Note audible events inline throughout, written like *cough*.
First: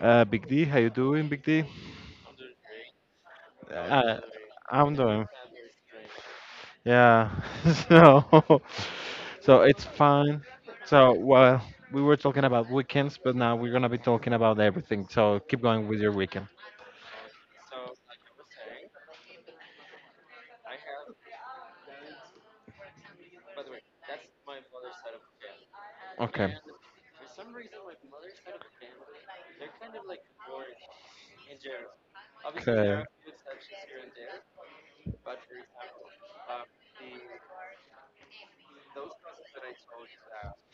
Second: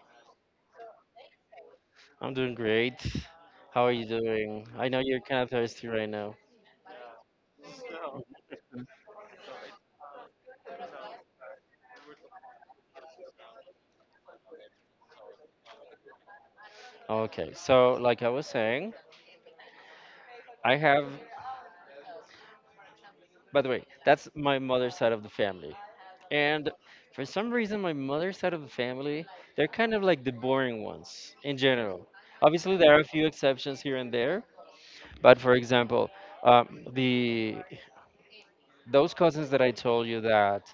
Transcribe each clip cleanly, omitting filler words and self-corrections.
Big D. How you doing, Big D? I'm doing great. How are you Uh, doing? I I'm know you're doing, kind of thirsty right now. yeah. *laughs* So, so it's fine. So, well, we were talking about weekends, but now we're gonna be talking about everything. So keep going with your weekend. Okay, so like I was saying, I have, by the way, that's my mother's side of the family. Okay. And for some reason, my mother's side of the family, they're kind of like the boring ones in general. Obviously, there are Okay. a few exceptions here and there, but for example, the those cousins that I told you that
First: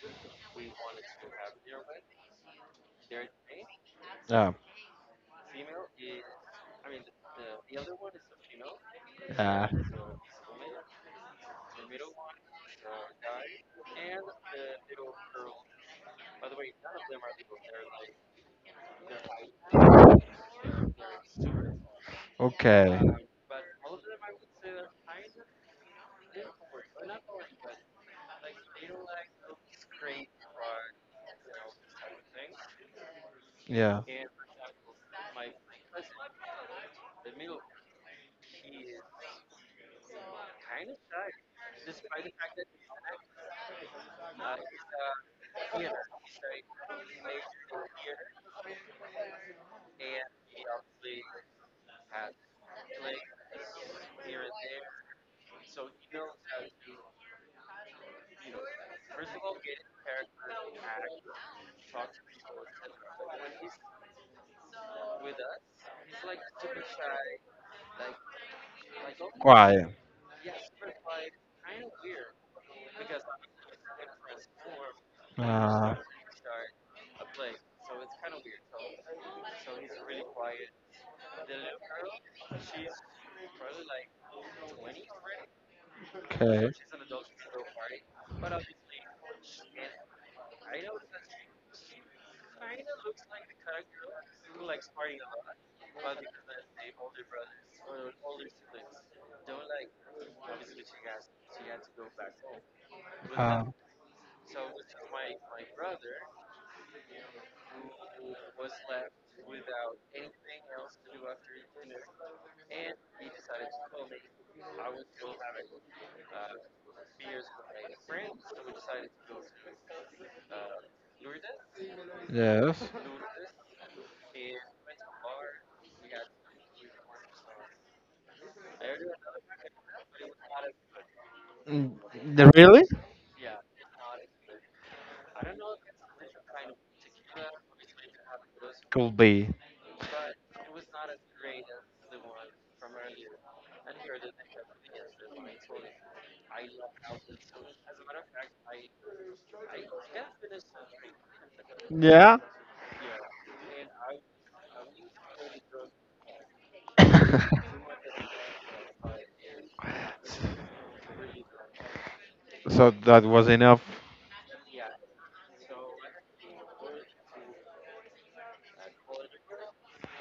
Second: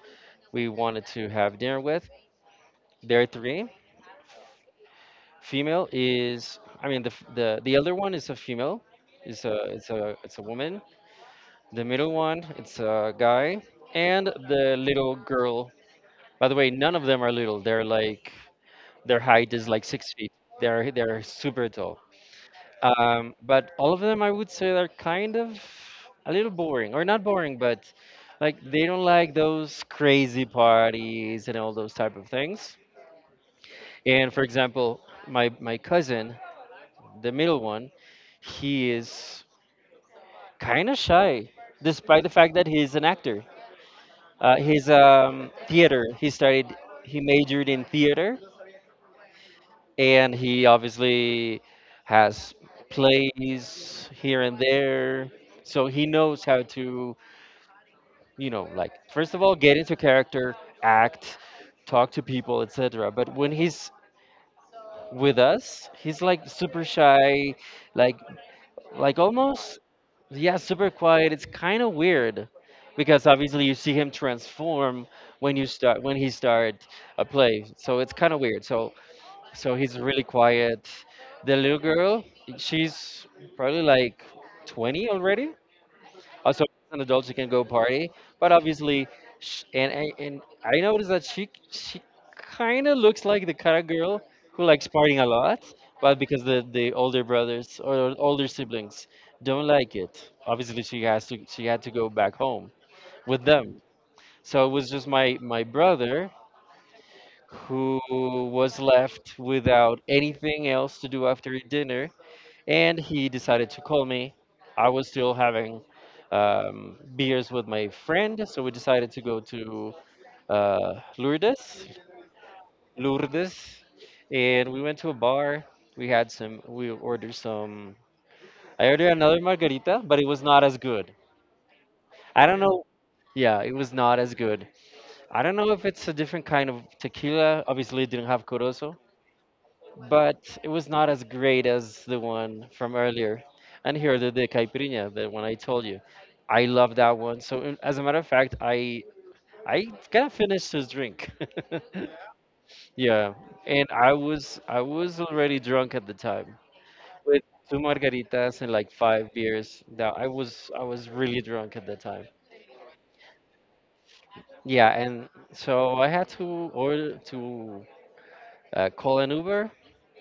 we wanted to have dinner with, they're three. Yeah. I mean, the f- the elder one is a female, it's a Yeah. it's a it's a woman. The middle one, it's a guy, and the little girl. By the way, none of them are little. They're like their height is like 6 feet. They're super tall. Okay. But all of them, I would say, are kind of a little boring, or not boring, but like they don't like those crazy parties and all those type of things. Yeah. And for example, my cousin, the middle one, he is kind of shy, despite the fact that he is an actor. He's theater. He studied, he majored in theater, and he obviously has plays here and there. So he knows how to, like first of all, get into character, act, talk to people, etc. But when he's with us, he's like super shy, like Like almost, Why? yeah, super quiet. It's kind of weird because obviously you see him transform Uh, when he start a play. So it's kind of weird. So he's really quiet. The little girl, she's probably like 20 already. Also, okay. as an adult, she can go party, but obviously, sh and I noticed that she kind of looks like the kind of girl who likes partying a lot, but because the older brothers or older siblings don't like it, obviously she had to go back home with Uh, them. So it was just my brother who was left without anything else to do after dinner and he decided to call me. I was still having beers with my friend, so we decided to go to Lourdes, yes. Lourdes, and we went to a bar. We had some. We ordered some. I ordered another margarita, but it was not as good. Mm, I don't know. really? Yeah, it was not as good. I don't know if it's a different kind of tequila. Obviously, it didn't have corozo, Could be. but it was not as great as the one from earlier. And here the de caipirinha, the one I told you, I love that one. So as a matter of fact, I kind of finished his drink. *laughs* Yeah. Yeah, and I was already drunk at the time with two *laughs* margaritas and like five beers. That I was really drunk at the time. So that was enough. Yeah, and so I had to order to call an Uber,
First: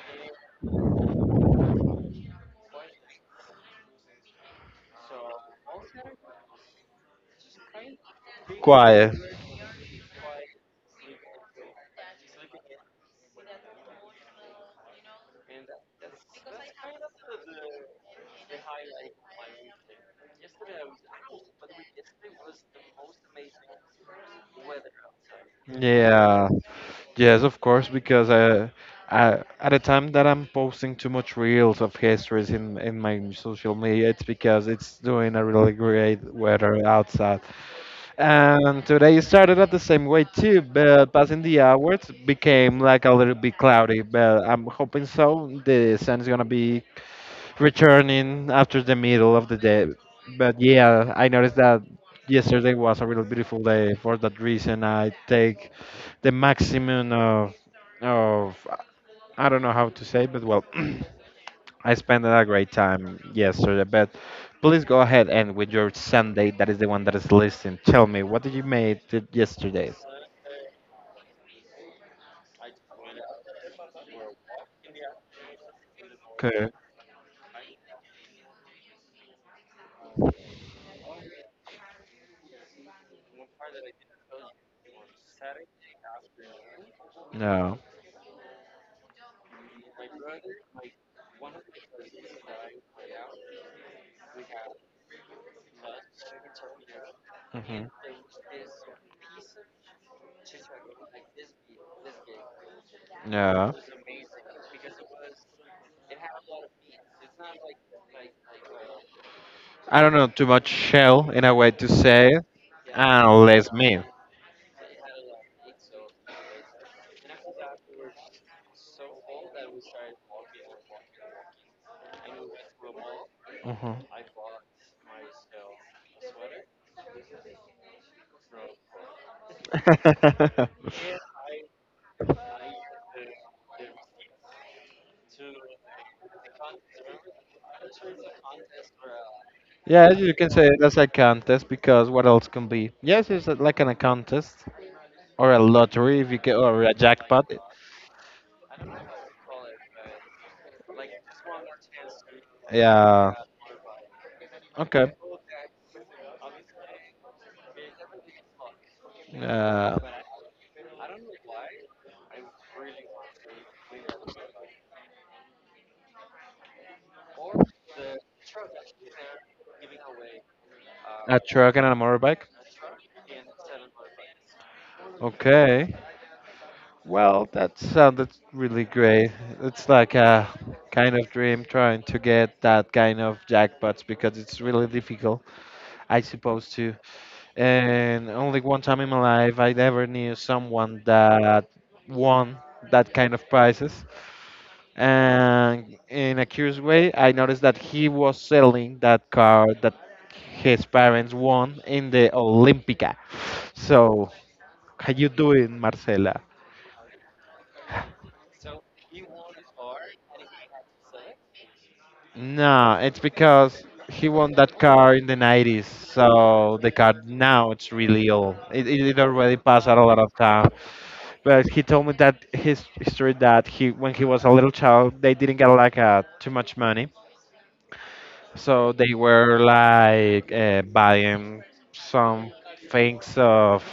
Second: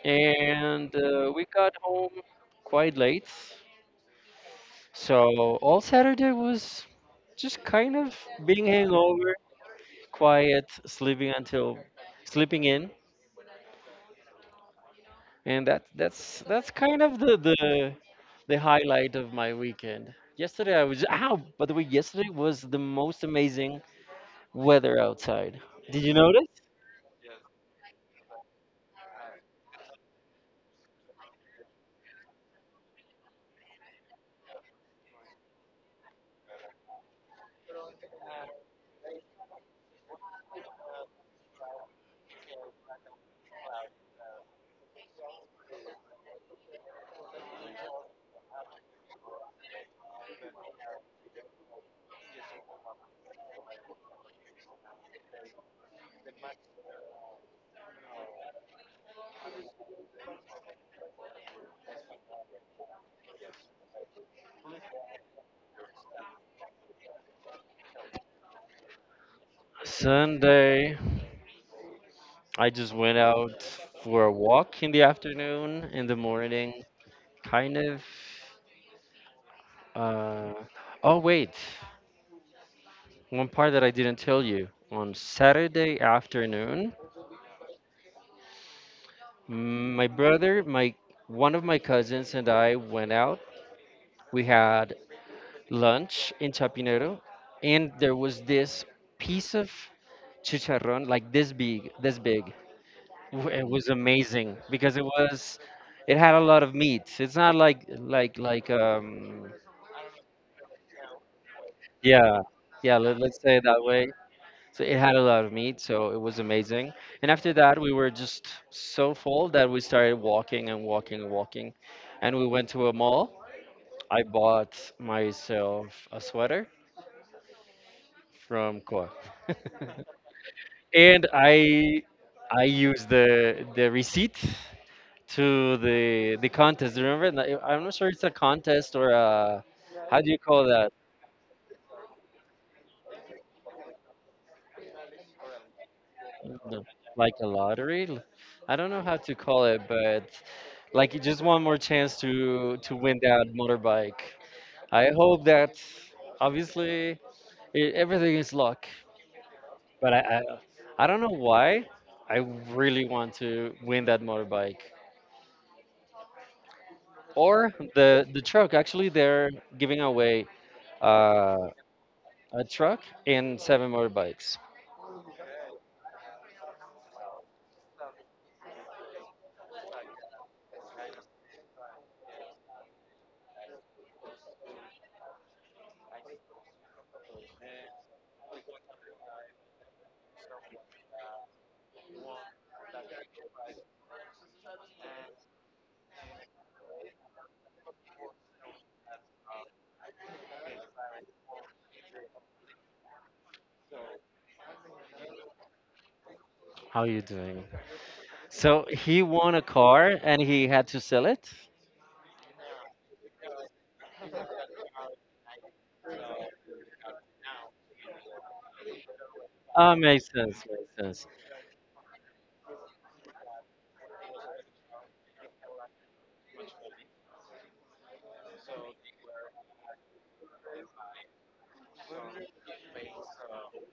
and we got home quite late. So all Saturday was just kind of being Quiet. hangover, quiet, sleeping in, and that's kind of the highlight of my weekend. Yesterday I was ow. By the way, yesterday was the most amazing weather outside. Did you notice? Yeah. Yes, of course, because I, at the time that I'm posting too much reels of histories in my social media, it's because it's doing a really great weather outside. And today started at the same way too, but passing the hours became like a little bit cloudy. But I'm hoping so. The sun is gonna be returning after the middle of the day. But yeah, I noticed that yesterday was a really beautiful day. For that reason, I take the maximum of of I don't know how to say, but well. *clears throat* I spent a great time yesterday, but please go ahead and with your Sunday, that is the one that is listing. Tell me, what did you make yesterday? Sunday, I just went out for a walk in the afternoon, in the Okay. morning, kind of. Uh, oh wait. One part that I didn't tell you, on Saturday afternoon, No. mm, my brother, my one of my cousins and I went out. We had lunch in Chapinero Hmm. and there was this piece of chicharrón like this big, this big. It No. was amazing because it had a lot of meat. It's not like I don't know too much shell in a way to say, yeah, it, yeah, let's and say it less that meat. way. So it had a lot of meat, so it was amazing. And after that, we were just so full that we started walking and walking and walking. And we went to a mall. Mhm. I bought myself a sweater from Koa. *laughs* And I used the receipt to the contest. Remember? Like, I'm not sure it's a contest or a, Yeah, how do you you can call say that? that's a contest because what else can be? Yes, it's like an, a contest or a lottery if you get or No, a like a jackpot. lottery? I don't know how to call it, but like just one more chance to win Yeah. that motorbike. I Okay. hope that obviously everything is luck, Uh, but I don't know why I really want to win that motorbike or the truck. Actually, they're giving away a uh, truck and a motorbike. a truck and seven motorbikes. Okay. Well, that sounded really great. It's like a kind of dream trying to get that kind of jackpots because it's really difficult, I suppose, to. And only one time in my life I ever knew someone that won that kind of prizes. And in a curious way I noticed that he was selling that car that his parents won in the Olympica. So how you doing, Marcela? How you doing? So he won a car and he had to sell it. No, it's because he won that car in the 90s, so the car now it's really old. It already passed Ah, out a lot makes of sense. time. Makes sense. But he told me that his story that he when he was a little child they didn't get like too much money. So they were like buying some things of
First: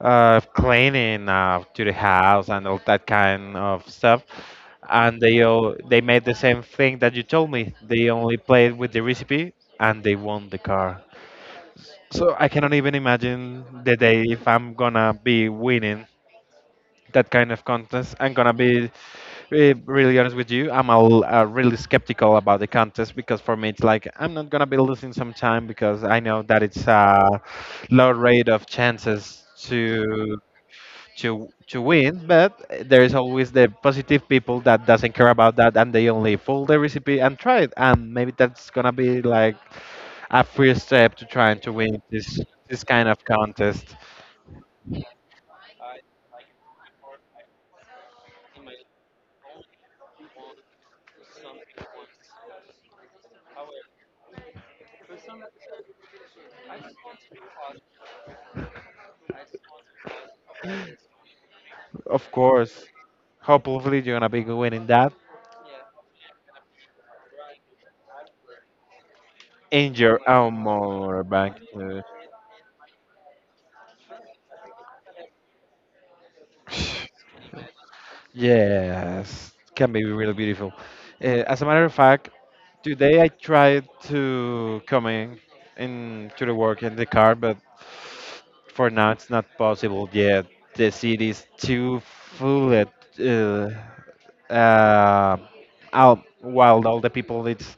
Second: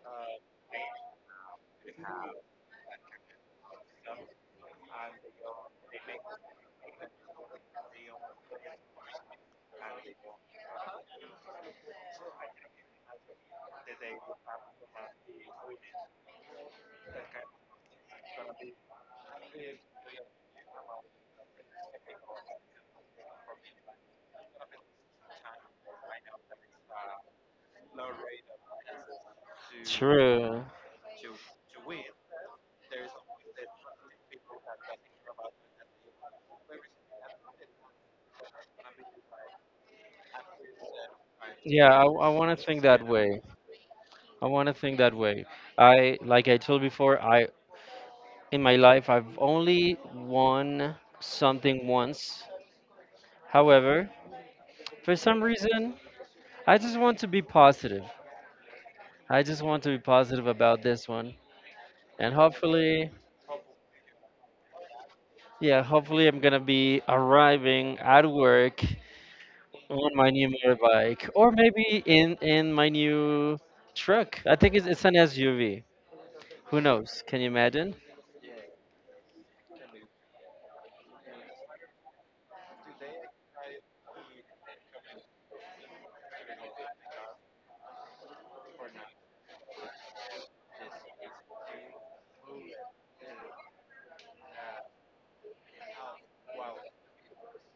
cleaning to the house and all that kind of stuff. And they all, they made the same thing that you told me. They only played with the recipe and they won the car. So I cannot even imagine the day if I'm gonna be winning that kind of contest. I'm gonna be really honest with you, I'm a, really skeptical about the contest because for me it's like I'm not gonna be losing some time because I know that it's a low rate of chances to True. To win, but there is always the positive people that doesn't care about that and they only follow the recipe and try it, and maybe that's gonna be like a first step to trying to Yeah, win I this want to think this that kind of way. contest. I want to think that way. Like I told before, I in my life I've only won something once. However, for some reason, I just want to be positive. I just want to be positive about this one, Of and course, hopefully, hopefully you're gonna be winning that yeah, hopefully I'm gonna be arriving at work in on your my new own motorbike, or motorbike. maybe in my new truck. I think it's an SUV. Who knows? Can you imagine? Yes, can be really beautiful. As a matter of fact, today I tried to come in to the work in the car, but for now it's not possible yet. The city is too full. Uh, uh, Out, while all the people it's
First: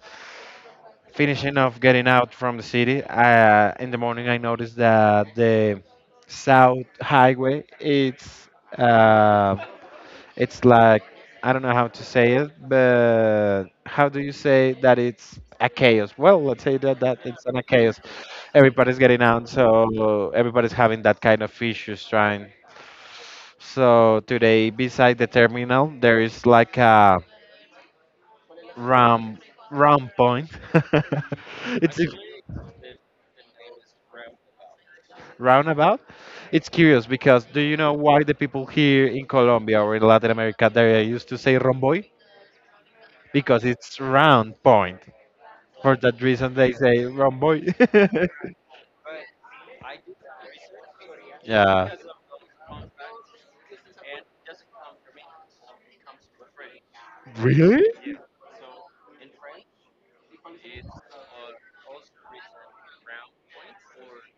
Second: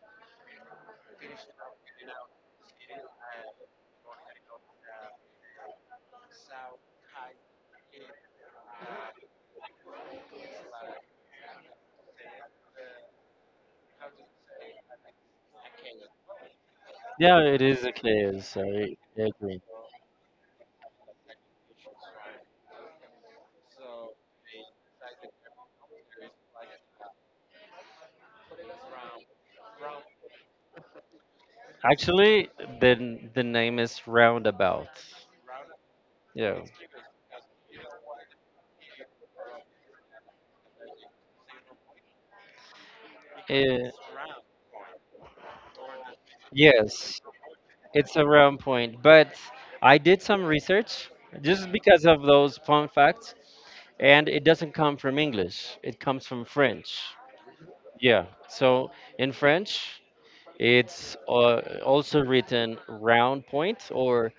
finishing off getting out from the city. In the morning, I noticed that the South Highway uh, it's like I don't know how to say it, but how do you say that it's a chaos? Well, let's say that Yeah, it's an it a is a chaos. cave. So I Everybody's getting I out, agree. so everybody's having that kind of issues trying. So today, beside the terminal, there is like a round round point. *laughs* It's Actually, the name is roundabout. roundabout. Yeah. It's curious because do you know why the people here in Colombia or in Latin America they used to say romboy? Because Eh, it's round point. For that reason, they say yes, wrong boy. it's a *laughs* round point. But I did some research just Yeah. because of those fun facts, and it doesn't come from English. It comes from French. Really? Yeah. So in French, it's also written round point or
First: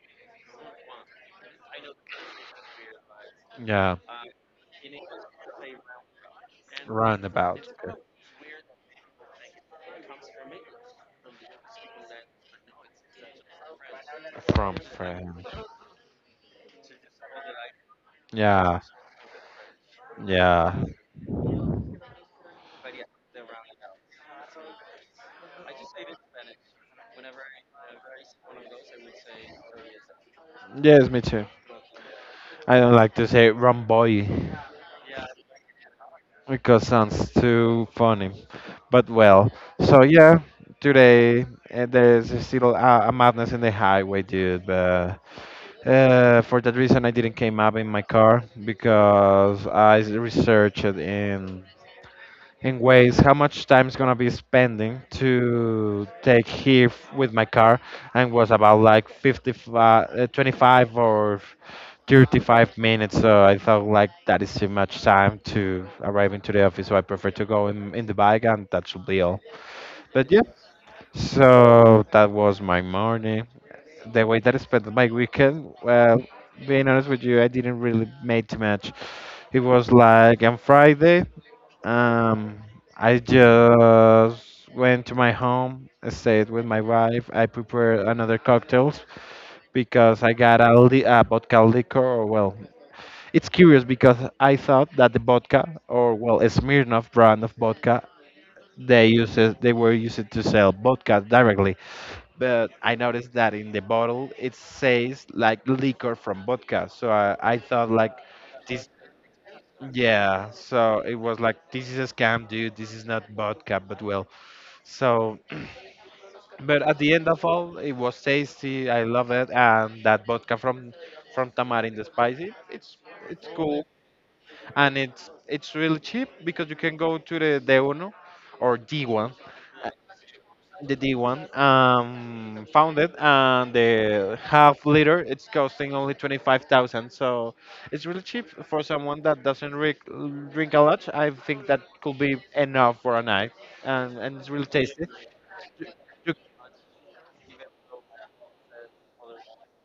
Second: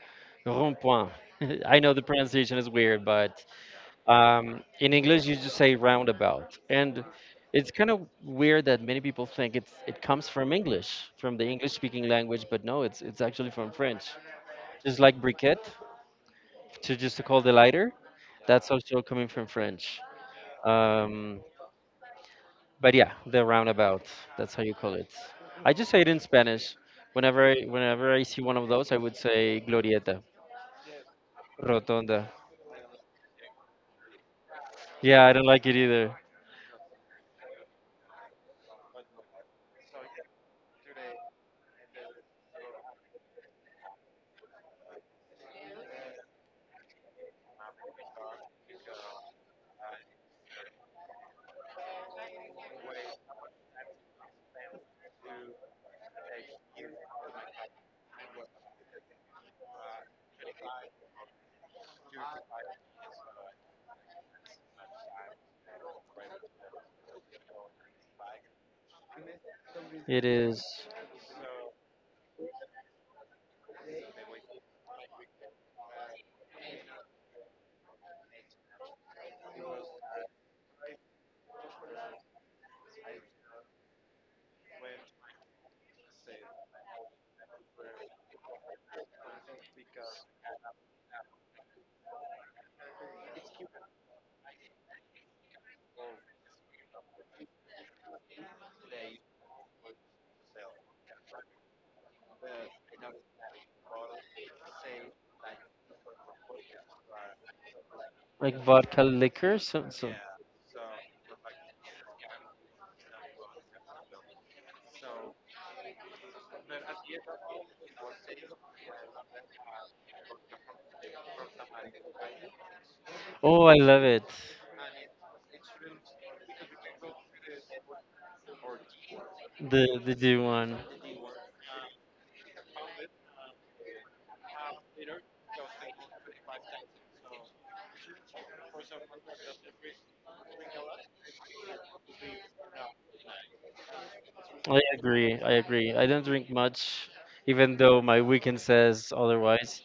rond point. *laughs* I know the pronunciation is weird, but Yeah. In English, you just say roundabout, and Roundabout it's kind of weird that many people think it comes from English, from the English-speaking language, but no, it's actually from French. from Just like French. briquette, to just to call the lighter, that's Yeah. also coming from French. Yeah. Um, but yeah, the roundabout, that's how you call it. I just say it in Spanish. Whenever I see one of those, I would say glorieta, Yes, me too. rotonda. I don't like to say wrong boy Yeah, I don't like it either. because sounds too funny. But well, so yeah, today there's still a madness in the highway, dude. But for that reason, I didn't came up in my car because I researched in ways how much time is gonna be spending to take here with my car, and was about like 55, 25 or 35 minutes. So I thought like that is too much time to arrive into the office. So I prefer to go in the bike, and that should be all. It But yeah, is so that was my morning the way that I spent my weekend, well, being honest with you, I didn't really make too much. It was like on Friday, um, I just went to my home, I stayed with my wife. I prepared another cocktails because I got a, a vodka liquor. Or well, it's curious because I thought that the vodka, or well, a Smirnoff brand of vodka, they were used to sell vodka directly, but I noticed that in the bottle it says like liquor from vodka. I thought like like this, vodka liquor, yeah. So it was like this is a scam, dude. This is not vodka, but well. So, but at the end of all, it was tasty. I love it, and that vodka from Tamarind the spicy. It's oh, I cool, love it. and it's really cheap because you can go to the De Uno or D1, The G one. the D1 founded and the half liter it's costing only 25,000, so it's really cheap for someone that doesn't drink a lot. I think that could be enough for a night and it's really I tasty. agree. I agree. I don't You- drink much, even though my weekend says otherwise.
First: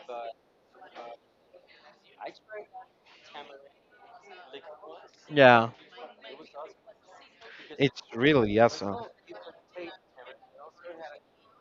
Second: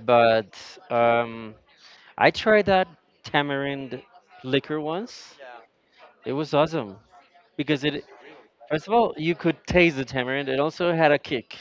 But um, I tried that tamarind liquor once. yeah, It was awesome because it's really first of awesome. all, you could taste the tamarind. It also had a kick.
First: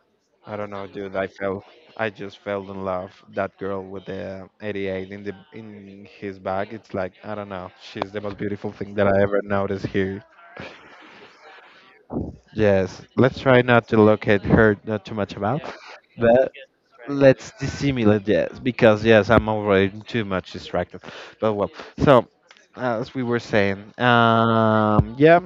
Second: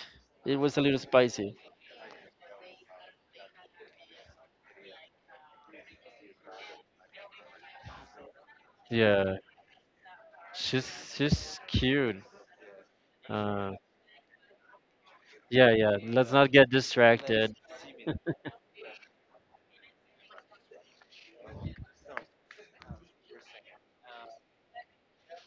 I It don't was a know, little dude, I spicy. fell I just fell in love that girl with the 88 in the in his bag. It's like I don't know, she's the most beautiful thing that I Yeah, ever noticed here. she's she's cute. Yes, let's try Uh, not to look at her not too much about, yeah, yeah. Let's not but get let's distracted. dissimulate, *laughs* yes, because yes, I'm already too much distracted. But well, so as we were saying, yeah,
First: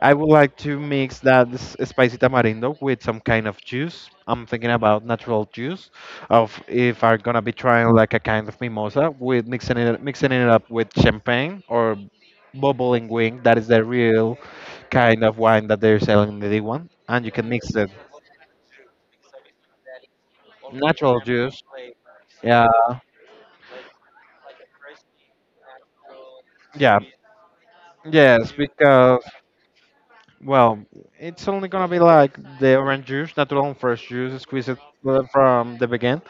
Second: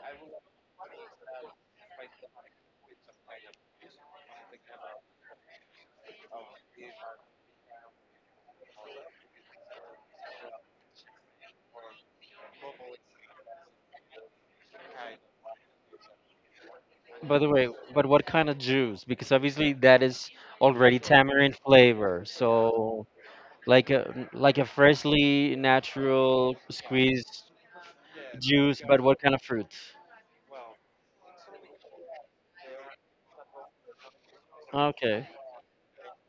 I would like to mix that spicy tamarindo with some kind of juice. I'm thinking about natural juice of if I'm gonna be trying like a kind of mimosa with mixing it up with champagne or bubbling wing. That is the real kind of wine that they're selling in the D1, and you By can the way, mix it. but what kind of juice? Because obviously that is already Natural tamarind juice. flavor. Yeah, So like a freshly natural yeah, squeezed yes, juice, but what because kind of fruit? well, it's only gonna be like the orange juice, natural fresh juice, squeeze it Okay. from the beginning.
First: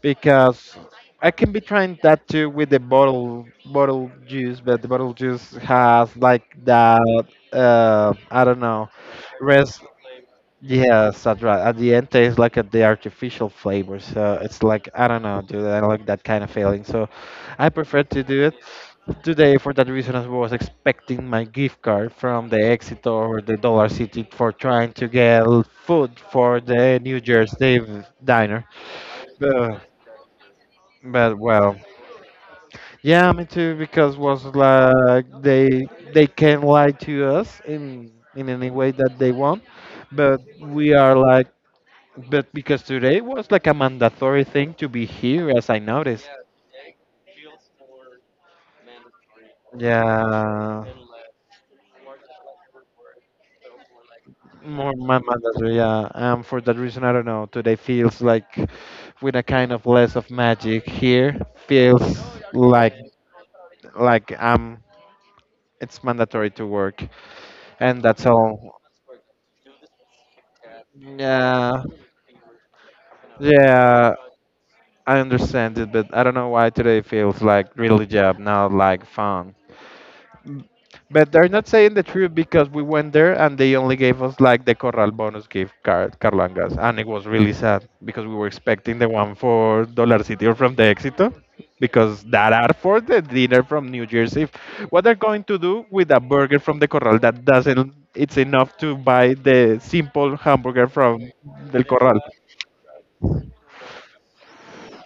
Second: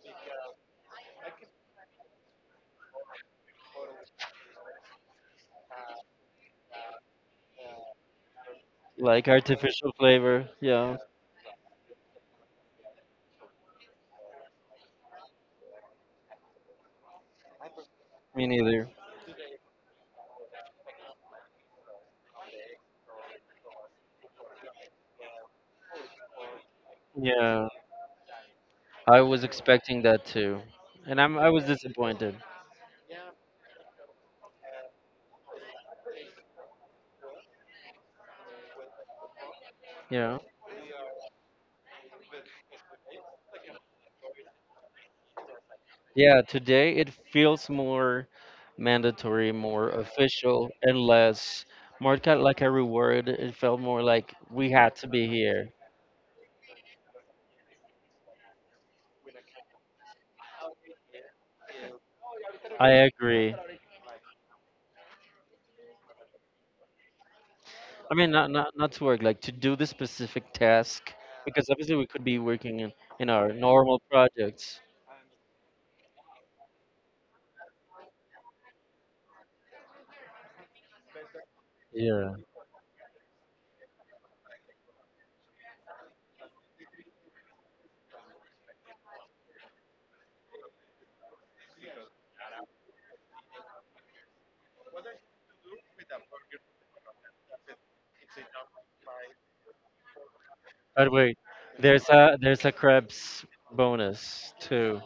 Because I can be trying that too with the bottle juice, but the bottle juice has like that I don't know, Like res artificial flavor. Yeah, yes, that's right. At the end, tastes like a, the artificial flavor. So it's like I don't know, dude. I don't like that kind of feeling. So I prefer to do me it neither. today for that reason. I was expecting my gift card from the Exito or the Dollar City for trying to get food for the New Yeah, Jersey diner. I was But, expecting that too. And but I was well, disappointed. yeah, me too. Because was like they can lie to us in any way that they want, but Yeah. we are like. But because today was like a mandatory thing to be here, as I noticed. Yeah, today it feels more mandatory, more official, Yeah, and less more kind of like a reward. It felt more like we more had to be here. mandatory. Yeah, and for that reason, I don't know. Today feels like with a kind of less of magic here. Feels I like agree. like it's mandatory to work, and I that's mean, not not all. not to work, like to do this specific task, because Yeah, obviously we could be working in our normal yeah, projects. I understand it, but I don't know why today feels like really job, not like fun. Mm, but they're not saying the truth Yeah. because we went there and they only gave us like the Corral bonus gift card, Carlangas, and it was really sad because we were expecting the one for Dollar City or from the Éxito because that are for the dinner from New Year's Eve. What they're going to do with a burger from the Corral that doesn't, it's enough to buy the simple hamburger But from wait, Del Corral. There's a Krebs bonus too.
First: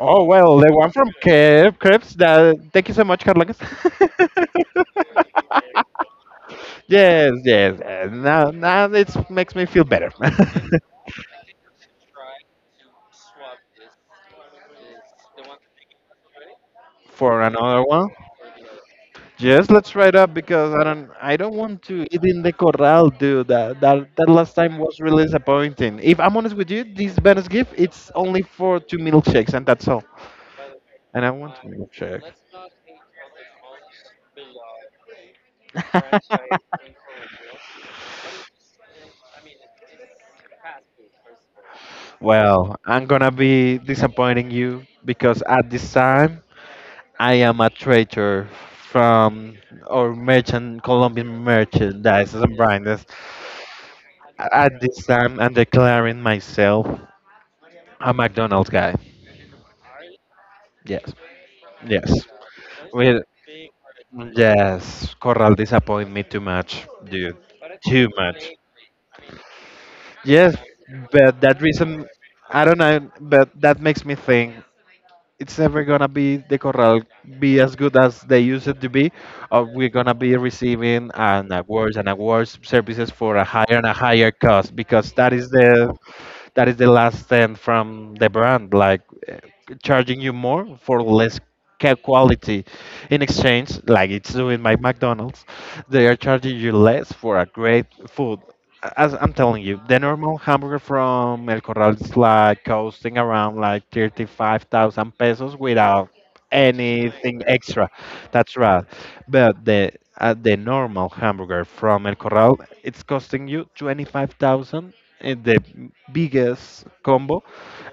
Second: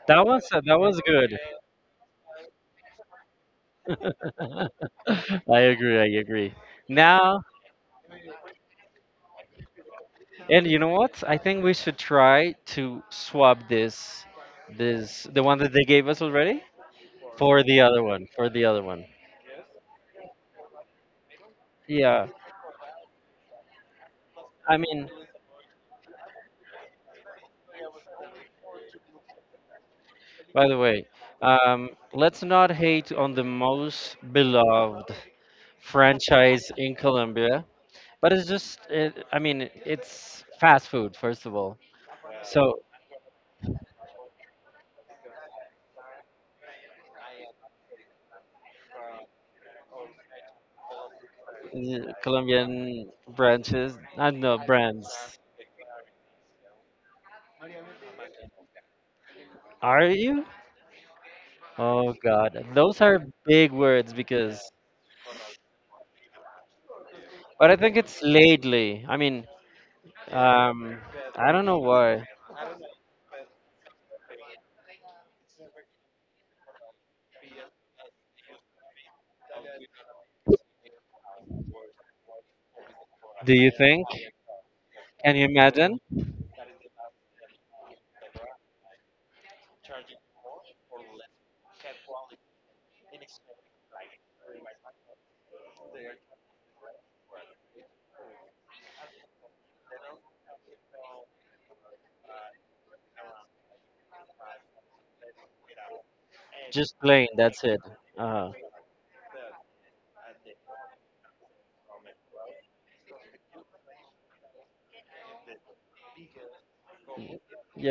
Oh well, the That one was from good. Krebs. That thank you so much, Carlangas. *laughs* *laughs* I agree. I agree. Yes, Now yes. Now, now it makes me feel better. And you *laughs* know what? I think we should try to swap this, this the one that they gave us already, For for the another other one, one. For the other one. yes, let's try it up because I don't want to eat Yeah. in the corral, dude. That last I time was mean, really disappointing. If I'm honest with you, this bonus gift it's only for two milkshakes and that's all. by the way, And I want a milkshake. let's not hate on the most beloved franchise in *laughs* Colombia, but it's just, I mean, it's fast food first of all. Well, So I'm gonna be disappointing you because at this time I am a traitor from our merchant, Colombian merchandise and brands. Colombian branches, I don't know At this brands. time, I'm declaring myself a McDonald's guy. Are you? Yes, Oh yes. God, those Well, are big words. Because yes, Corral disappointed me too much, dude. But I think Too it's much. lately. I mean, Yes, um, but I that don't know reason, why. I don't know, but that makes me think it's never gonna be the corral be as good as they used it to be, or we're gonna be receiving an awards and awards services for a Do you higher and a think? higher cost because that Can you is the imagine? that is the last stand from the brand, like uh, charging you more for less quality in exchange, like it's doing my McDonald's. They are charging you less for a great food. As I'm telling you, the normal hamburger from El Corral is like costing around like 35,000 pesos without Just plain. anything That's it. extra. Uh, That's right. But the normal hamburger from El Corral, it's costing you 25,000 in the biggest combo,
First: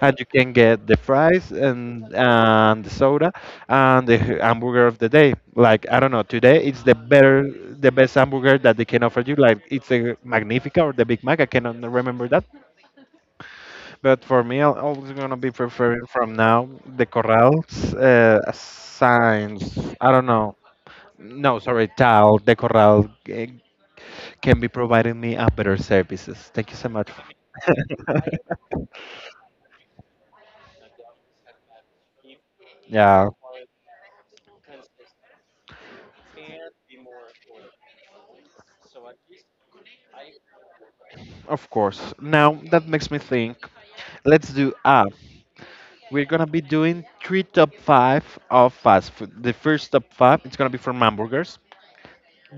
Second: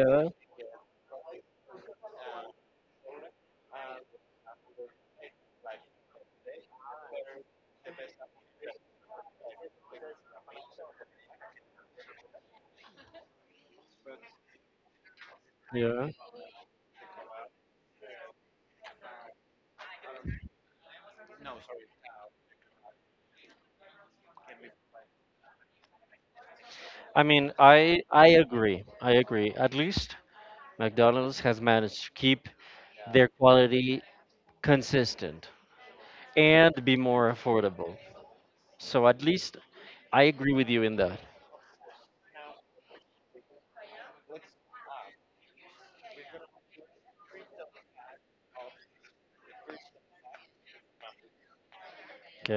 and you can get the fries and the soda and the hamburger of the day. Like I don't know, today it's the better, the best hamburger that they can offer you. Like it's a Magnifica or the Big Mac. I cannot remember that, but for me, I'm always gonna be preferring yeah. from now the Corral's signs. I don't know. No, sorry, Tal, the Corral can be providing me a better services. Thank you so much. I mean, I *laughs* I agree. I agree. At least McDonald's has managed to keep Yeah. their quality consistent and be more affordable. So at least I agree with you in that. Of course. Now that makes me think. Let's do ah. We're gonna be doing three top five of fast food. The first top five, it's gonna be from hamburgers.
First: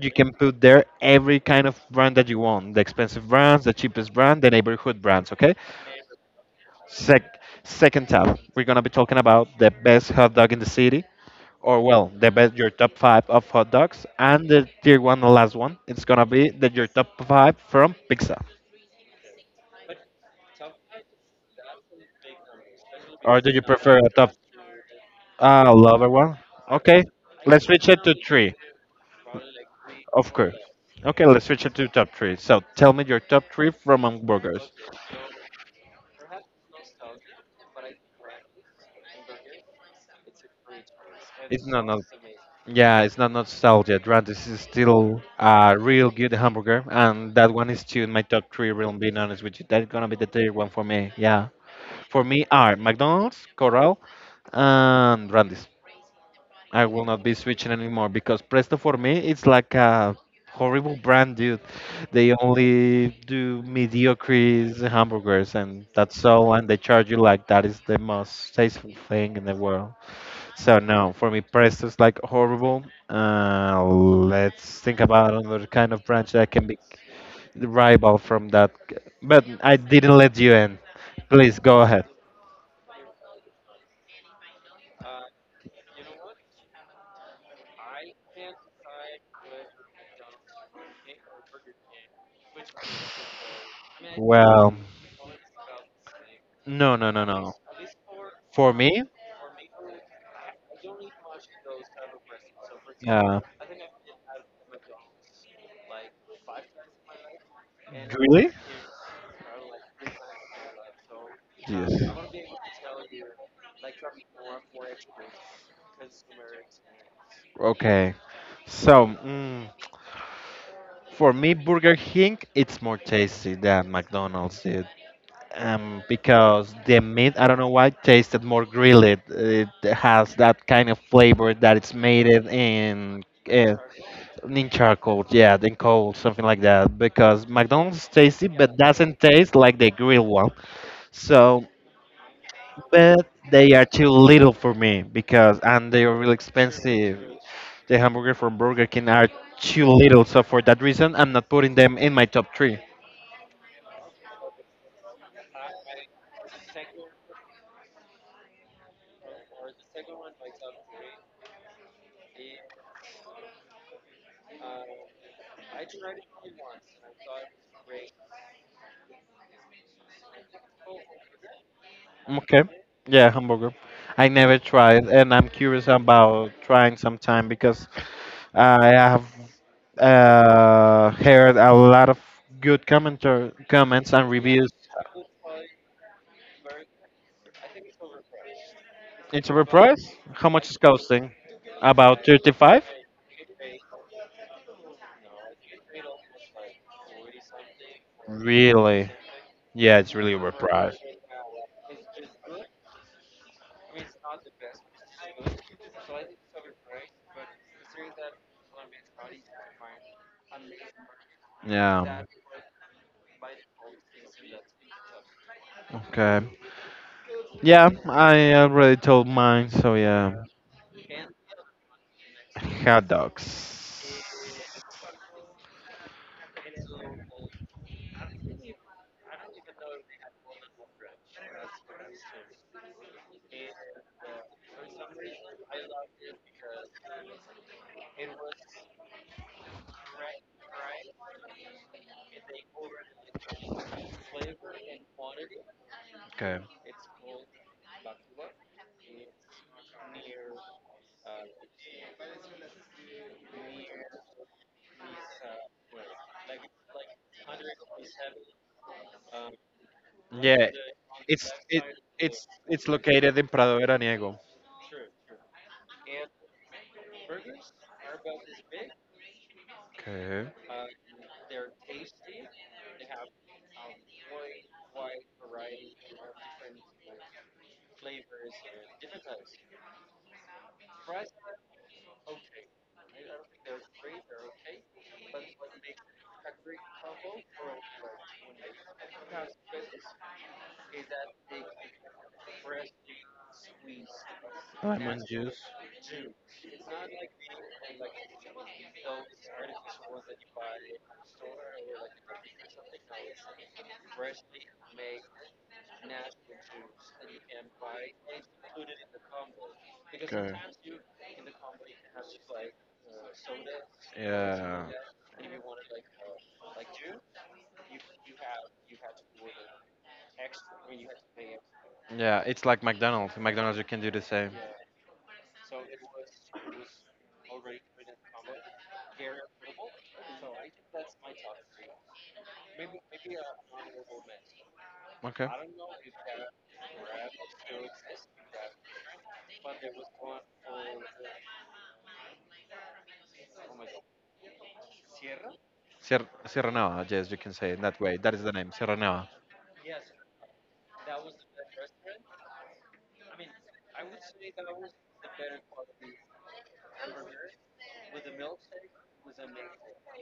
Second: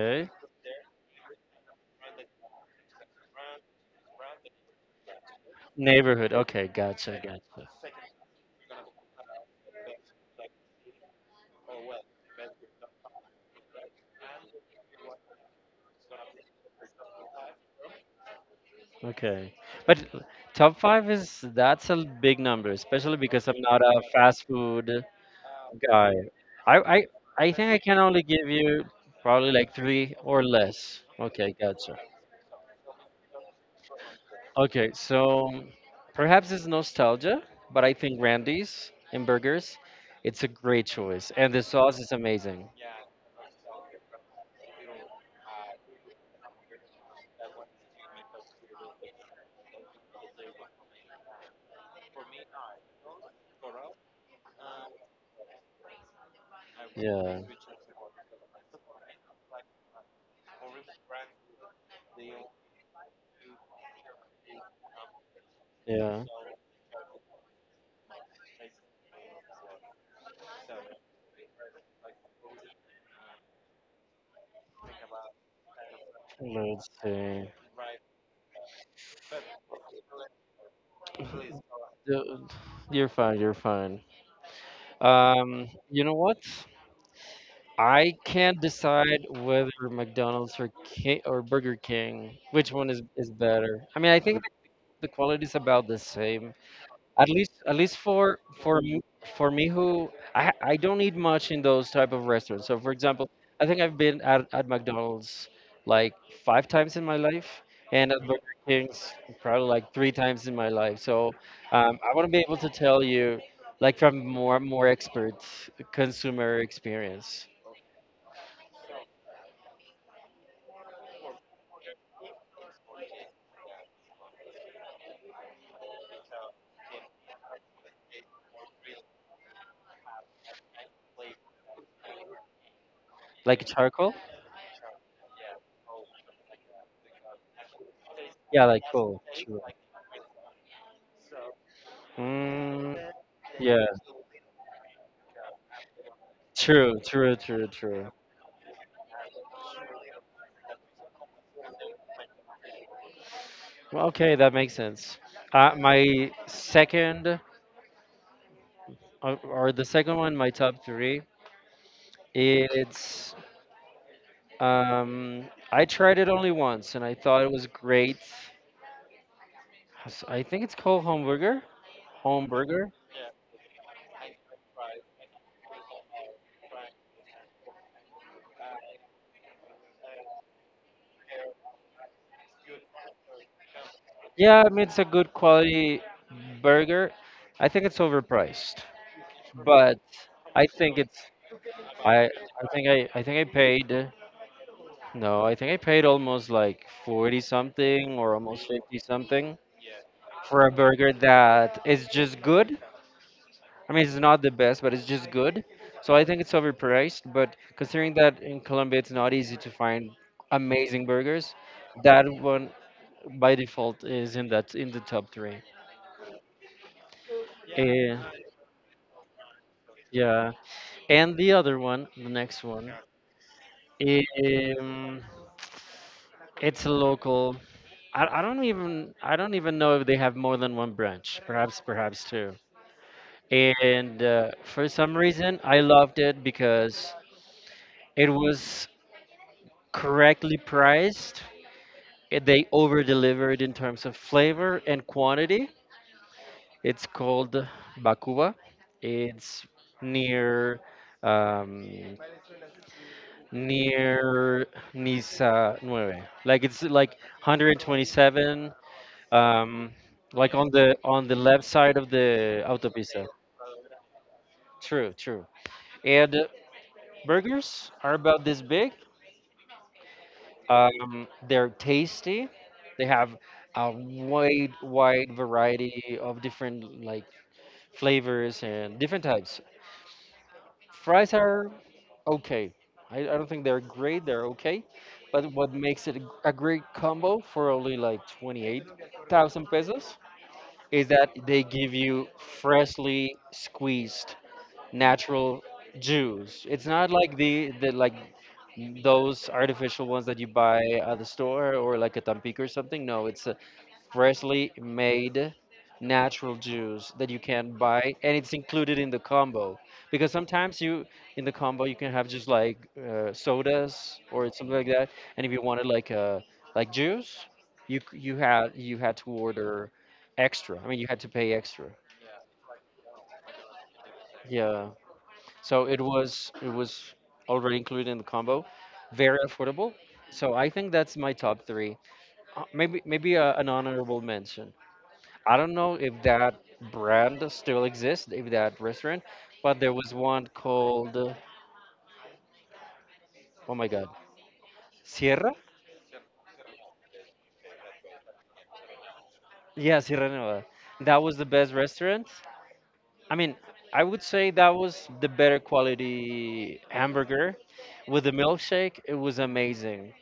You can put there every kind of brand that you want, the expensive brands, the cheapest brand, the neighborhood brands. Okay. Neighborhood. Okay, gotcha, gotcha. Second tab, we're gonna be talking about the best hot dog in the city, or well, the best your top five of hot dogs, and the tier one, the last one, it's gonna be that your top five from pizza. Okay. But top five is that's a big number, especially Or because do I'm you not prefer a a top fast food lower guy. one? I Okay, I, I let's think I switch can it to only give three, you probably like three of or course. less. Okay, let's Okay, switch it to gotcha. top three. So tell me your top three from hamburgers. Okay, so perhaps it's nostalgia, but I think Randy's in burgers, it's a great choice. And the It's not, sauce not is amazing. yeah, it's not nostalgia. Dran, this is still a real good hamburger, and that one is still in my top three. Real, being honest with you, that's gonna be the third one for me. Yeah, for me are McDonald's, Corral, and Randy's. I will not be Yeah, switching anymore because Presto for me it's like a horrible brand, dude. They only do mediocre hamburgers and yeah. that's all, and they charge you like that is the most tasteful thing in the world. So no, for me Presto is like horrible. Let's think about another kind of branch that can be Let's see. rival from that. But I didn't let you in. Please go ahead. The- You're fine, you're fine. You know what? I can't decide whether McDonald's or King or Burger King, which one is better. I mean, I think Well, the quality is about the same. no, no, no, no. At least For for me, me, who I don't eat much in those type of restaurants. So for example, yeah. I think I've been at McDonald's like five times in my life, and at Really? Burger King's probably like three times in my life. So Yes. I want to be able to tell you like from more expert consumer experience. Okay. So, for me, Burger King, it's more tasty than McDonald's. Because the meat, I don't know why, tasted more grilled. It has that kind of flavor that it's made it Like uh, charcoal? in charcoal, yeah, in coal, something like that. Because McDonald's is tasty, Yeah, but like doesn't coal. taste True. like the grilled one. So Mm, but they yeah. are too little for me because and they are really True, expensive. true, true, The true. hamburger from Burger King are too little, so for that reason, I'm not putting them in my top three. Well, okay, that makes sense. My second, or the second one, my top three, it's. Um, I tried it only once and I thought it was great. I think it's called Homburger. Okay, Homburger? yeah, hamburger. I never tried, and I'm curious about trying sometime because I have heard a lot of good commenter comments and Yeah, I reviews. mean, it's a good quality burger. I think it's overpriced, It's a but price. How I much is think it's. costing? About I 35. think I think I paid. No, I think I paid almost like 40 something or almost 50 Really? something Yeah, it's really for a overpriced. burger that is just good. I mean, it's not the best, but it's just good. So I think it's overpriced, but considering that in Colombia it's not easy to find amazing burgers, that Yeah. one by default is in the top 3. Okay. Yeah, Eh, I already told mine, so yeah. yeah. And the other one, the next one, Hot dogs. um, it's a local. I don't even know if they have more than one branch. Perhaps two. And for some reason I loved it because it was correctly priced and they over delivered in terms of flavor and quantity. Okay. It's called Bakuba. It's near, um, near Niza Nueve. Like it's like 127, um, like on Yeah, the it's left it side of the it's autopista. located in Prado Veraniego. True, true. And burgers are about this big. Okay. They're tasty. They have a wide variety of different like flavors and different types. Fries are okay. I don't think they're great. They're okay, but what makes it a great combo for only like 28,000 pesos is that they give you freshly squeezed Lemon juice. natural juice. It's not like the like those artificial ones that you buy at the store or like a Tampico or something. No, it's a freshly made natural juice that you can buy and it's included in the combo. Because Okay. sometimes you in the combo you can have just like sodas or something Yeah. like that. And if you wanted like a like juice, you had to order extra. I mean, you had to pay extra. Yeah, it's like McDonald's. In McDonald's you can do the same. Yeah. So it was already included in the combo, very affordable. So I think that's my top three. Maybe an honorable mention. Okay. I don't know if that brand still exists, if that restaurant, but there was one called oh my god, Sierra. Sierra, Sierra Nevada, yes, you can say it that way. That is the name, Sierra Nevada. Yeah, Sierra Nevada. That was the best restaurant. I mean, I would say that was the better quality hamburger. With the milkshake, it was amazing.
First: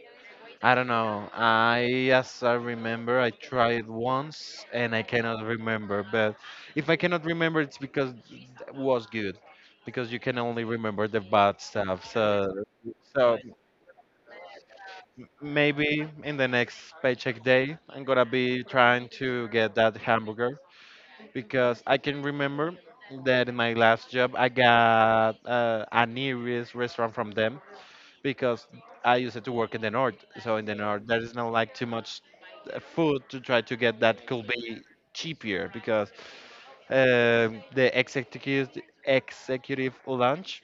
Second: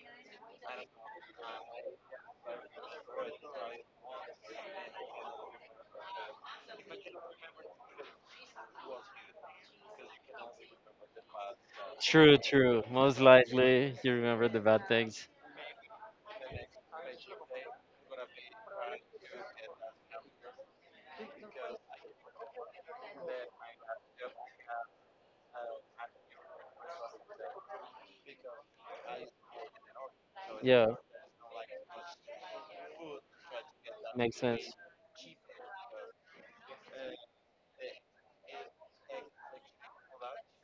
I don't know. I, as I remember, I tried once and I cannot remember. But if I cannot remember, it's because it was good, because you can only remember the bad stuff. True, So, true. Most so likely you remember the bad things. maybe in the next paycheck day, I'm gonna be trying to get that hamburger because I can remember that in my last job, I got an Irish restaurant from them because I used to work in the north. So in the Yeah, north, there is no like too much food to try to get that makes could sense. be cheaper because the executive lunch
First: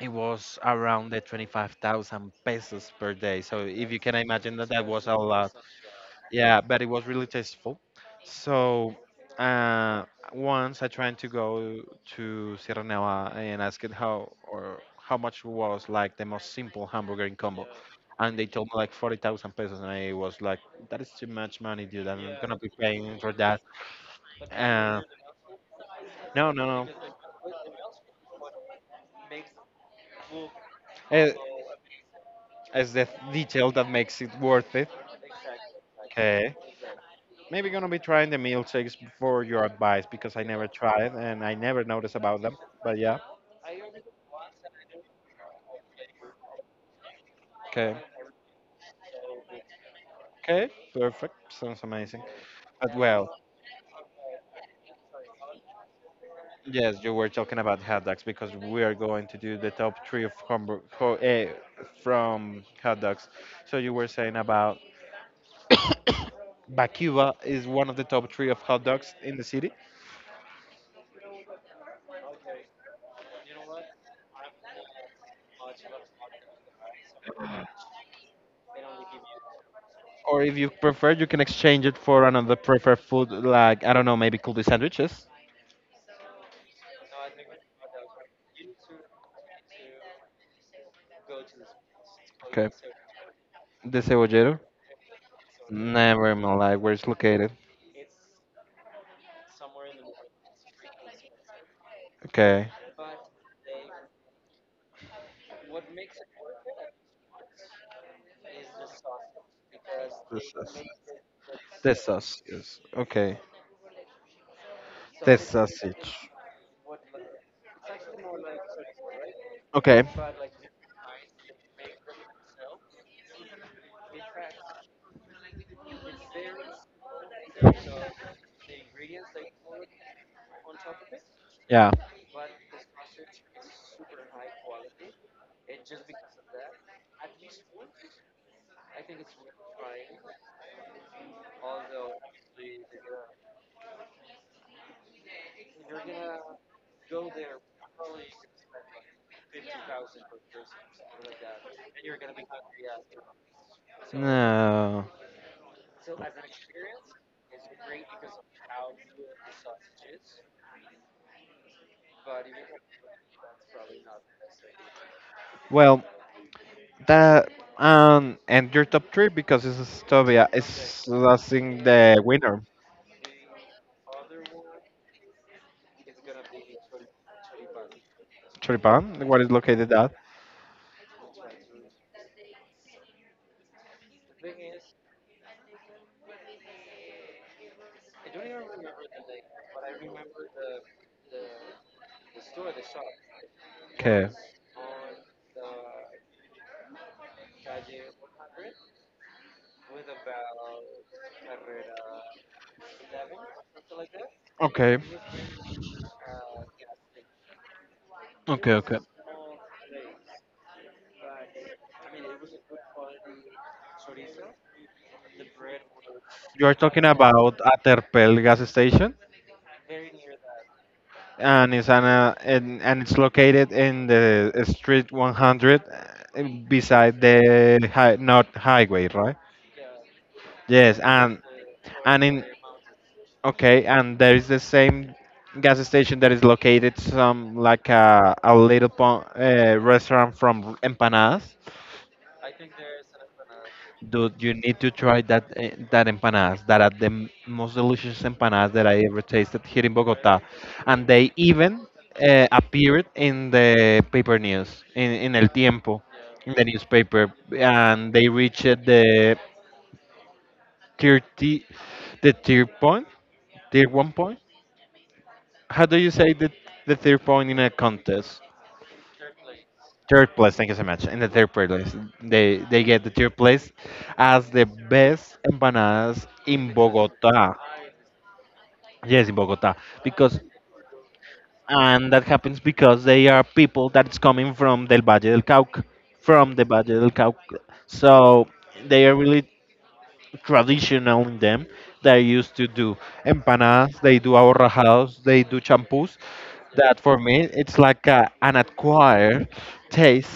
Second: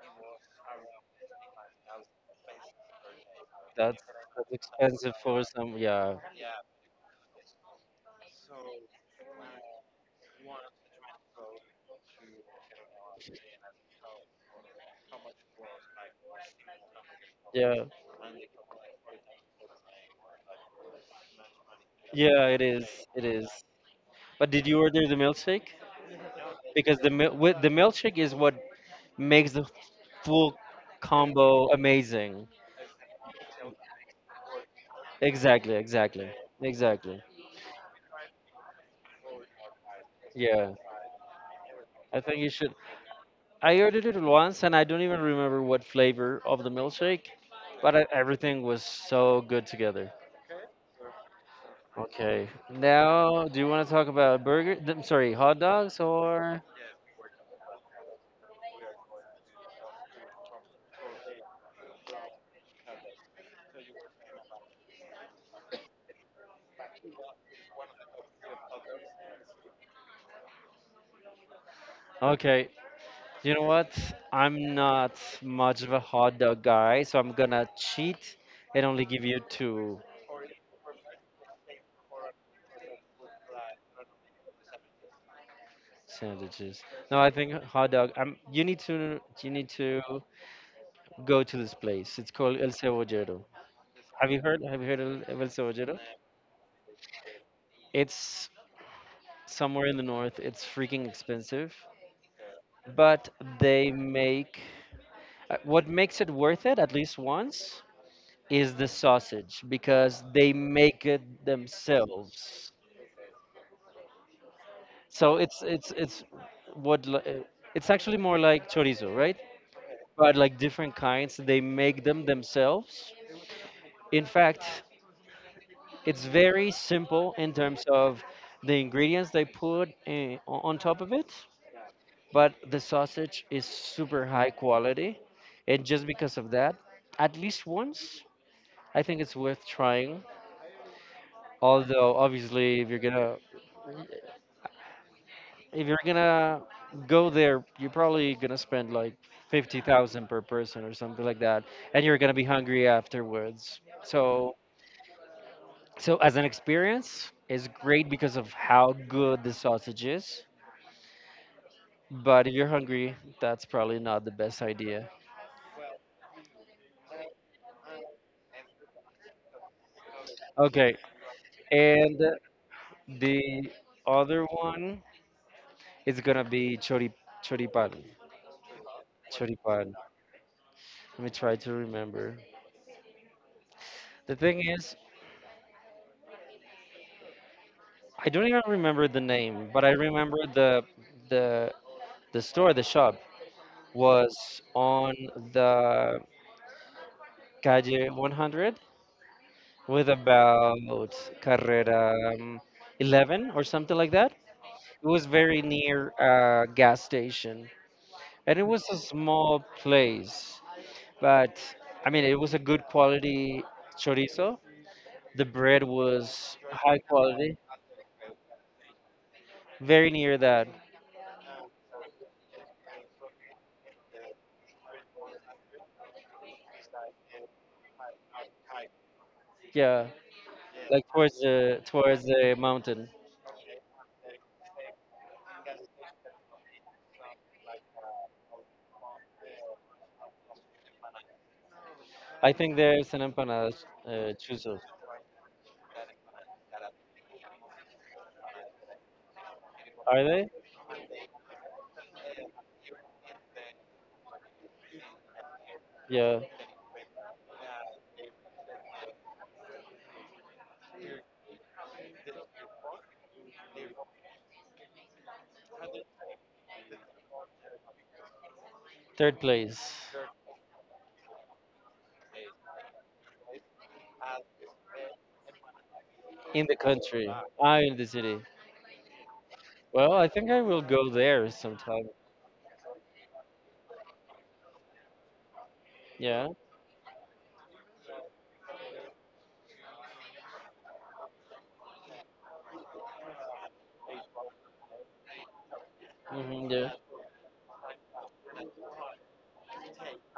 it was around the 25,000 pesos per day. So if you That's can that's imagine that that was expensive a for lot. some. Yeah, Yeah, but it was really tasteful. So uh, once I tried to go to Sierra Nevada and asked it how or how much was like the most simple hamburger in combo, yeah, and they told me like 40,000 pesos, and I was like, that is too much money, dude. I'm not yeah. gonna It be is. paying It for is. that. But did you Uh, order the milkshake? no, no, no. Because with the milkshake is what makes the full Uh, combo amazing. It's the detail that makes it worth it. Exactly. Exactly. Okay. Exactly. Maybe gonna be trying the milkshakes for your advice because I never Yeah. tried and I never noticed I think about you them. should. But yeah. I ordered it once and I don't even remember what flavor of the milkshake, Okay. but I, everything was so good together. Okay. Perfect. Sounds amazing. Okay. But well, Now, do you want to talk about burger? I'm sorry, hot dogs or? yes, you were talking about hot dogs because we are going to do the top three of from hot dogs. So you were saying about Bakuba is one of the top three of hot dogs in the city, Okay. You know what? I'm not much of a hot dog guy, so I'm gonna cheat and only give you two or if you prefer, you can exchange it for another preferred food, like I don't know, maybe could be sandwiches. sandwiches. No, I think hot dog. You need to go to this place. It's called El Okay. Cebollero. The Have you Cebollero? heard? Have you heard of El Cebollero? Never in my life. Where it's located? It's somewhere in the north. It's freaking expensive, Okay. but they make what makes it worth it at least once is the sausage because they Texas. make it Texas. themselves. Yes. Okay. So it's Texas. it's it's what li- uh, it's actually more like chorizo, right? Okay. But like different kinds, they make them themselves. In fact, it's very simple in terms of the ingredients they put on top of it, Yeah. but the sausage is super high quality. And just because of that, at least once, I think it's worth trying. Although obviously, if you're gonna go there, you're probably gonna spend like 50,000 per person or something like that, and you're gonna be hungry afterwards. So, No. so as an experience, it's great because of how good the sausage is. But if you're hungry, that's probably not the best idea. Well, that and your top three because it's Stovia Okay, is I think and the winner. the other one is gonna be choripan. Choripan, what is Choripan. located at? Let me try to remember. The thing is, I don't even remember the name, but I remember the the store, the shop Okay. was on the calle 100 with about Carrera, um, 11 or something like that. Okay. It was very near a gas station, and it Okay, was a okay. small place. But I mean, it was a good quality chorizo. The bread was You are high talking quality, about Aterpel gas station? very near that. And it's located in the street 100 uh, beside the north highway, right? Yeah, Yes, like towards the towards and in the mountain. okay and there is the same gas station that is located some like a little restaurant from empanadas. I think there's an empanada, Dude, you need chuzos. to try that that empanadas. That are the most delicious empanadas that I ever tasted here in Are Bogota, they? and they even appeared in the paper news, in El Tiempo, Yeah, in the newspaper, and they reached the 30, the tier point, tier one point. How do you say the third point in a contest? third place Third place, thank you so much. In the third place, they get the third place as the best empanadas in the in country. Bogota. Ah, in the city. Yes, in Bogota, Well, I because think I will go there sometime. and that happens because they are people that's coming from Del Valle del Cauca, Yeah, from the Valle del Cauca. So they are really traditional in them. They used to do empanadas, they do aborrajados, they do champús. Yeah, That for me, it's like an acquired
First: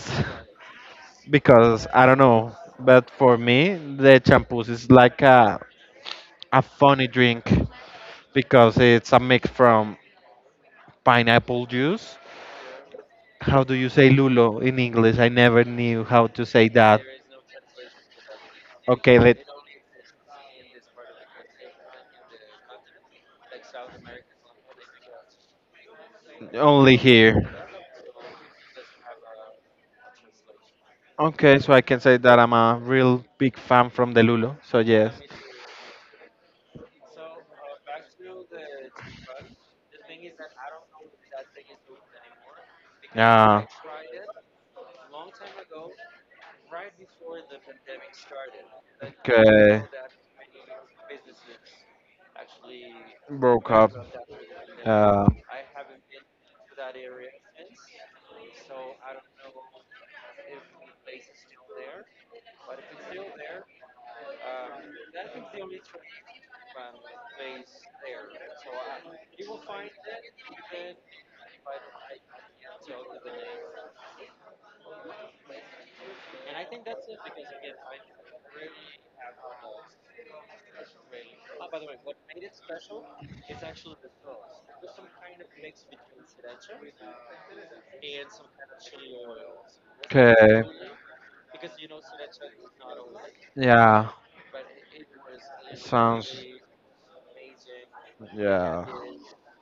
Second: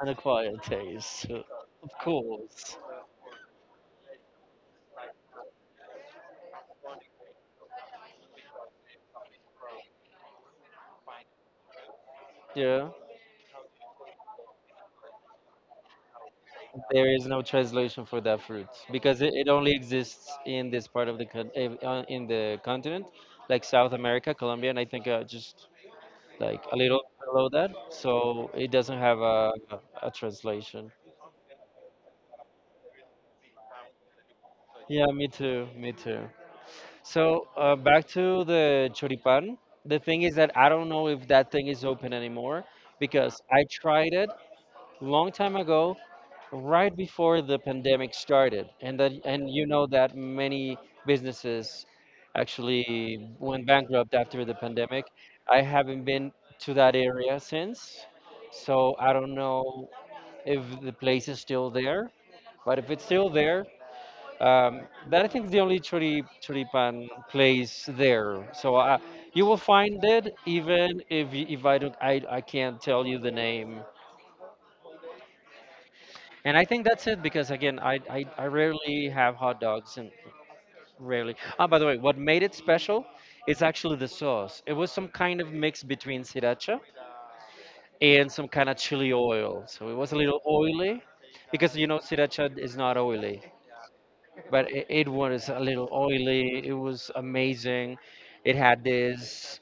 on a quiet taste, *laughs* *laughs* because of I don't know, course. but for me, the champús is like a funny drink because it's a mix from pineapple juice. Yeah. How do you say Lulo in English? I never knew how to say that. There is no translation for that fruit Okay, because it, let it only exists in this part of the in the continent, like South America, Colombia, and I think just like a Only little here. below that. So it doesn't have a translation. Okay, so I can say that I'm a real big fan from the Lulo. So Yeah, yes. me too, me too. So back to the choripan. The thing is that I don't know if that thing is open anymore because I Yeah. tried it long time ago right before the pandemic started and that, and you Okay. know that many businesses actually went Broke up. bankrupt after the pandemic. Uh, I haven't been to that area since, so I don't know if the place is still there, but if it's still there, um, that I think is the only choripan place there, so you will find it even if I don't. I can't tell you the name. And I think that's it because again, I rarely have hot dogs and rarely. Ah, by the way, what made it special is actually the sauce. It was some kind of mix between sriracha and some kind of chili oil. So it was a little okay. oily because you know sriracha is not oily, Yeah. but it was a little Sounds. oily. It was amazing. It had Yeah. this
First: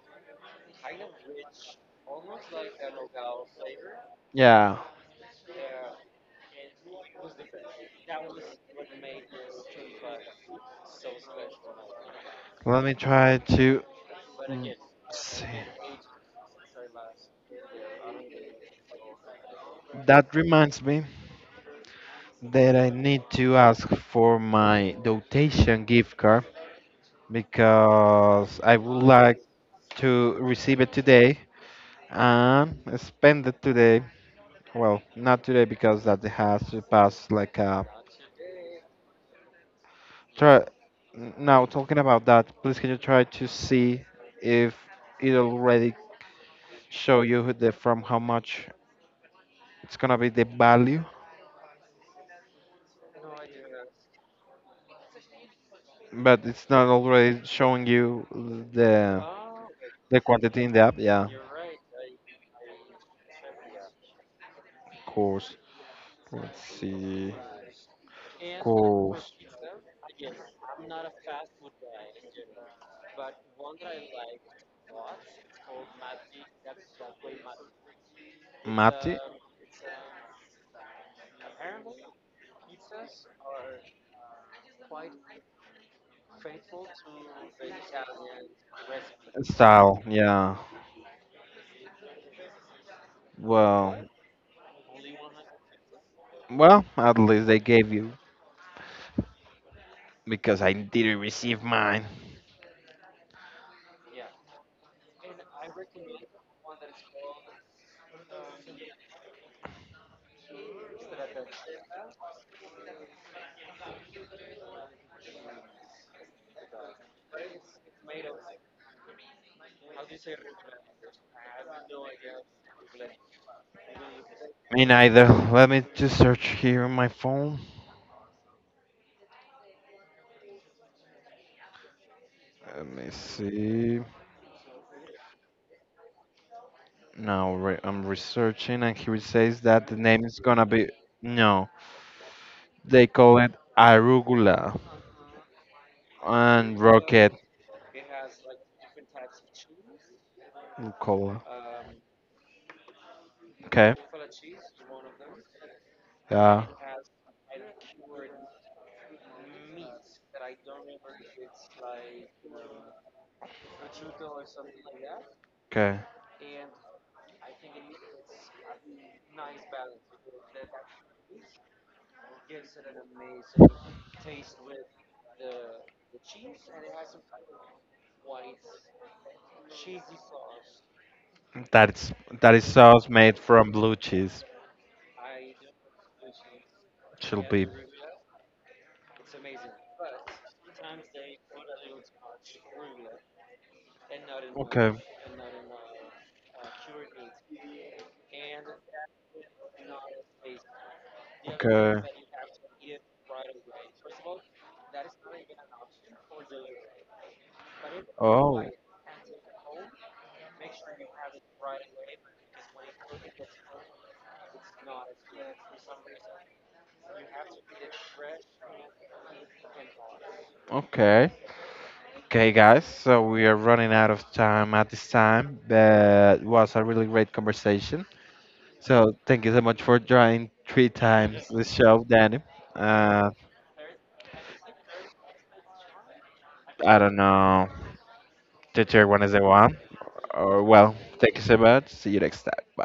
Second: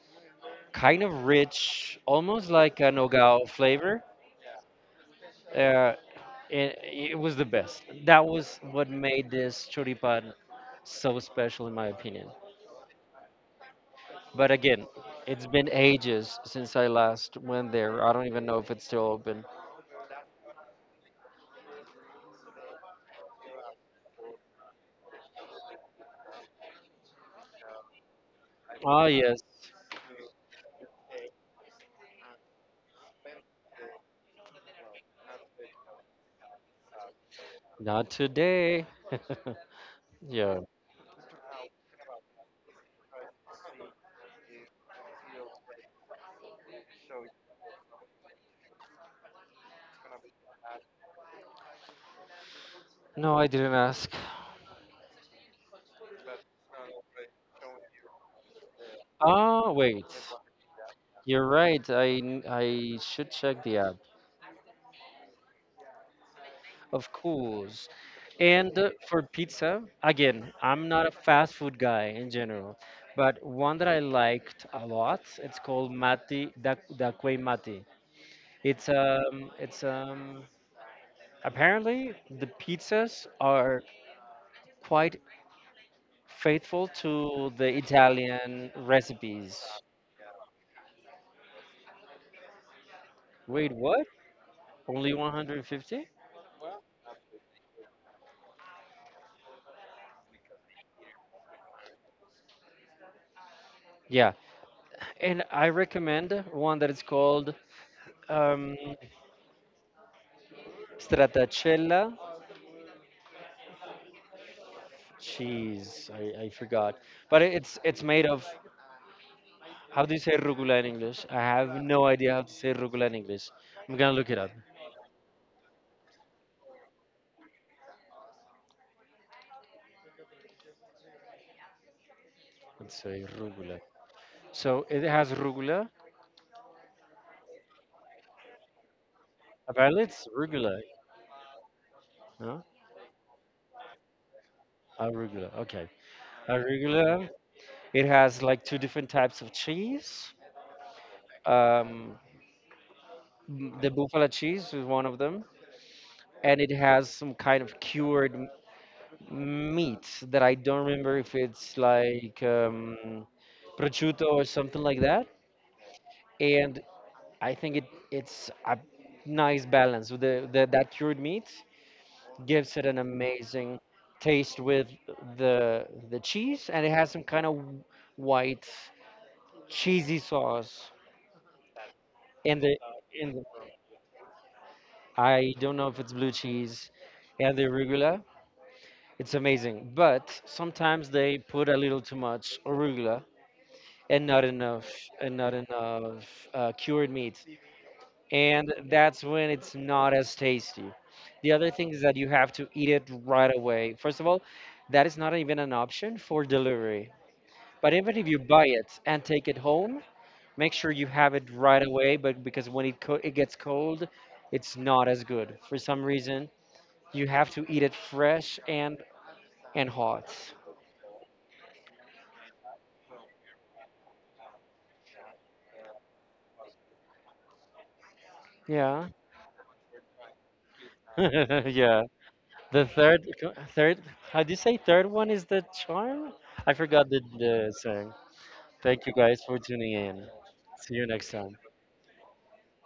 kind of rich, almost like a nogao flavor. Yeah. Uh, it, it was the best. That was what made this choripan so special, in my opinion. Let me try to But again, it's see. been ages since I last went there. I don't even know if it's still open. That reminds me that I need to ask for my dotation gift card because I would Ah, yes. like to receive it today and spend it today. Well, not today because that it has to pass like a Not today. *laughs* Yeah. try. Now talking about that, please can you try to see if it already show you who the from how much it's gonna be the value, No, I didn't ask. but it's not already showing you the Ah, wait. Quantity in the app. Yeah, You're right. I should check the app. of course. Let's Of see. course. And for Course. pizza, again, I'm not a fast food guy in general, but one that I liked a lot, it's called Mati da, da Quei Mati. It's Mate um it's um apparently the pizzas are quite faithful to the Italian recipes. style. Yeah. Wait, what? Well. Only 150? Well, at least they gave you because I didn't receive mine. Yeah. And I recommend one that is called um, Stratacella Cheese. I forgot. But it's made of how do you say rugula in English? I have no idea how to say rugula in English. I'm gonna look it up. Me neither. Let me just search here on my phone. Let Let's me say rugula. see. So it has rugula. I'm researching, and here it says that the Apparently name it's is gonna rugula. be no. Huh? They call it arugula Arugula. Okay. and Arugula. rocket It has like two different types of cheese. rucola. Um, the Okay. buffalo cheese is one of them, and Yeah. it has some kind of cured meats that I don't remember if it's like prosciutto or something like that. Okay. And I think it's a nice balance with the that cured meat. Gives it an amazing taste with the cheese, and it has some kind of white cheesy sauce. That is that And is the sauce in made the, from blue cheese. I don't know if it's blue cheese, Should and the be arugula. It's amazing, but sometimes they put a little too much arugula and okay. Not enough cured meats, and that's when it's not as tasty. The other thing Okay. is that you have to eat it right away. First of all, that is not even an option for delivery, but even if you Oh, buy it and take it home, make sure you have it right away. But because when it, it gets cold, it's not as good for some reason. You have to eat it fresh and hot. okay. Okay, guys. So we are running out of time at this time. That was a really great conversation. Yeah. So thank you so much for joining three times the *laughs* Yeah. show, Danny. The third, Uh, third, how do you say third one is the charm? I I forgot don't the know. song. The Thank third you one is guys the for one. tuning in. Or See well, you next thank you time. so much. See you next time. Bye.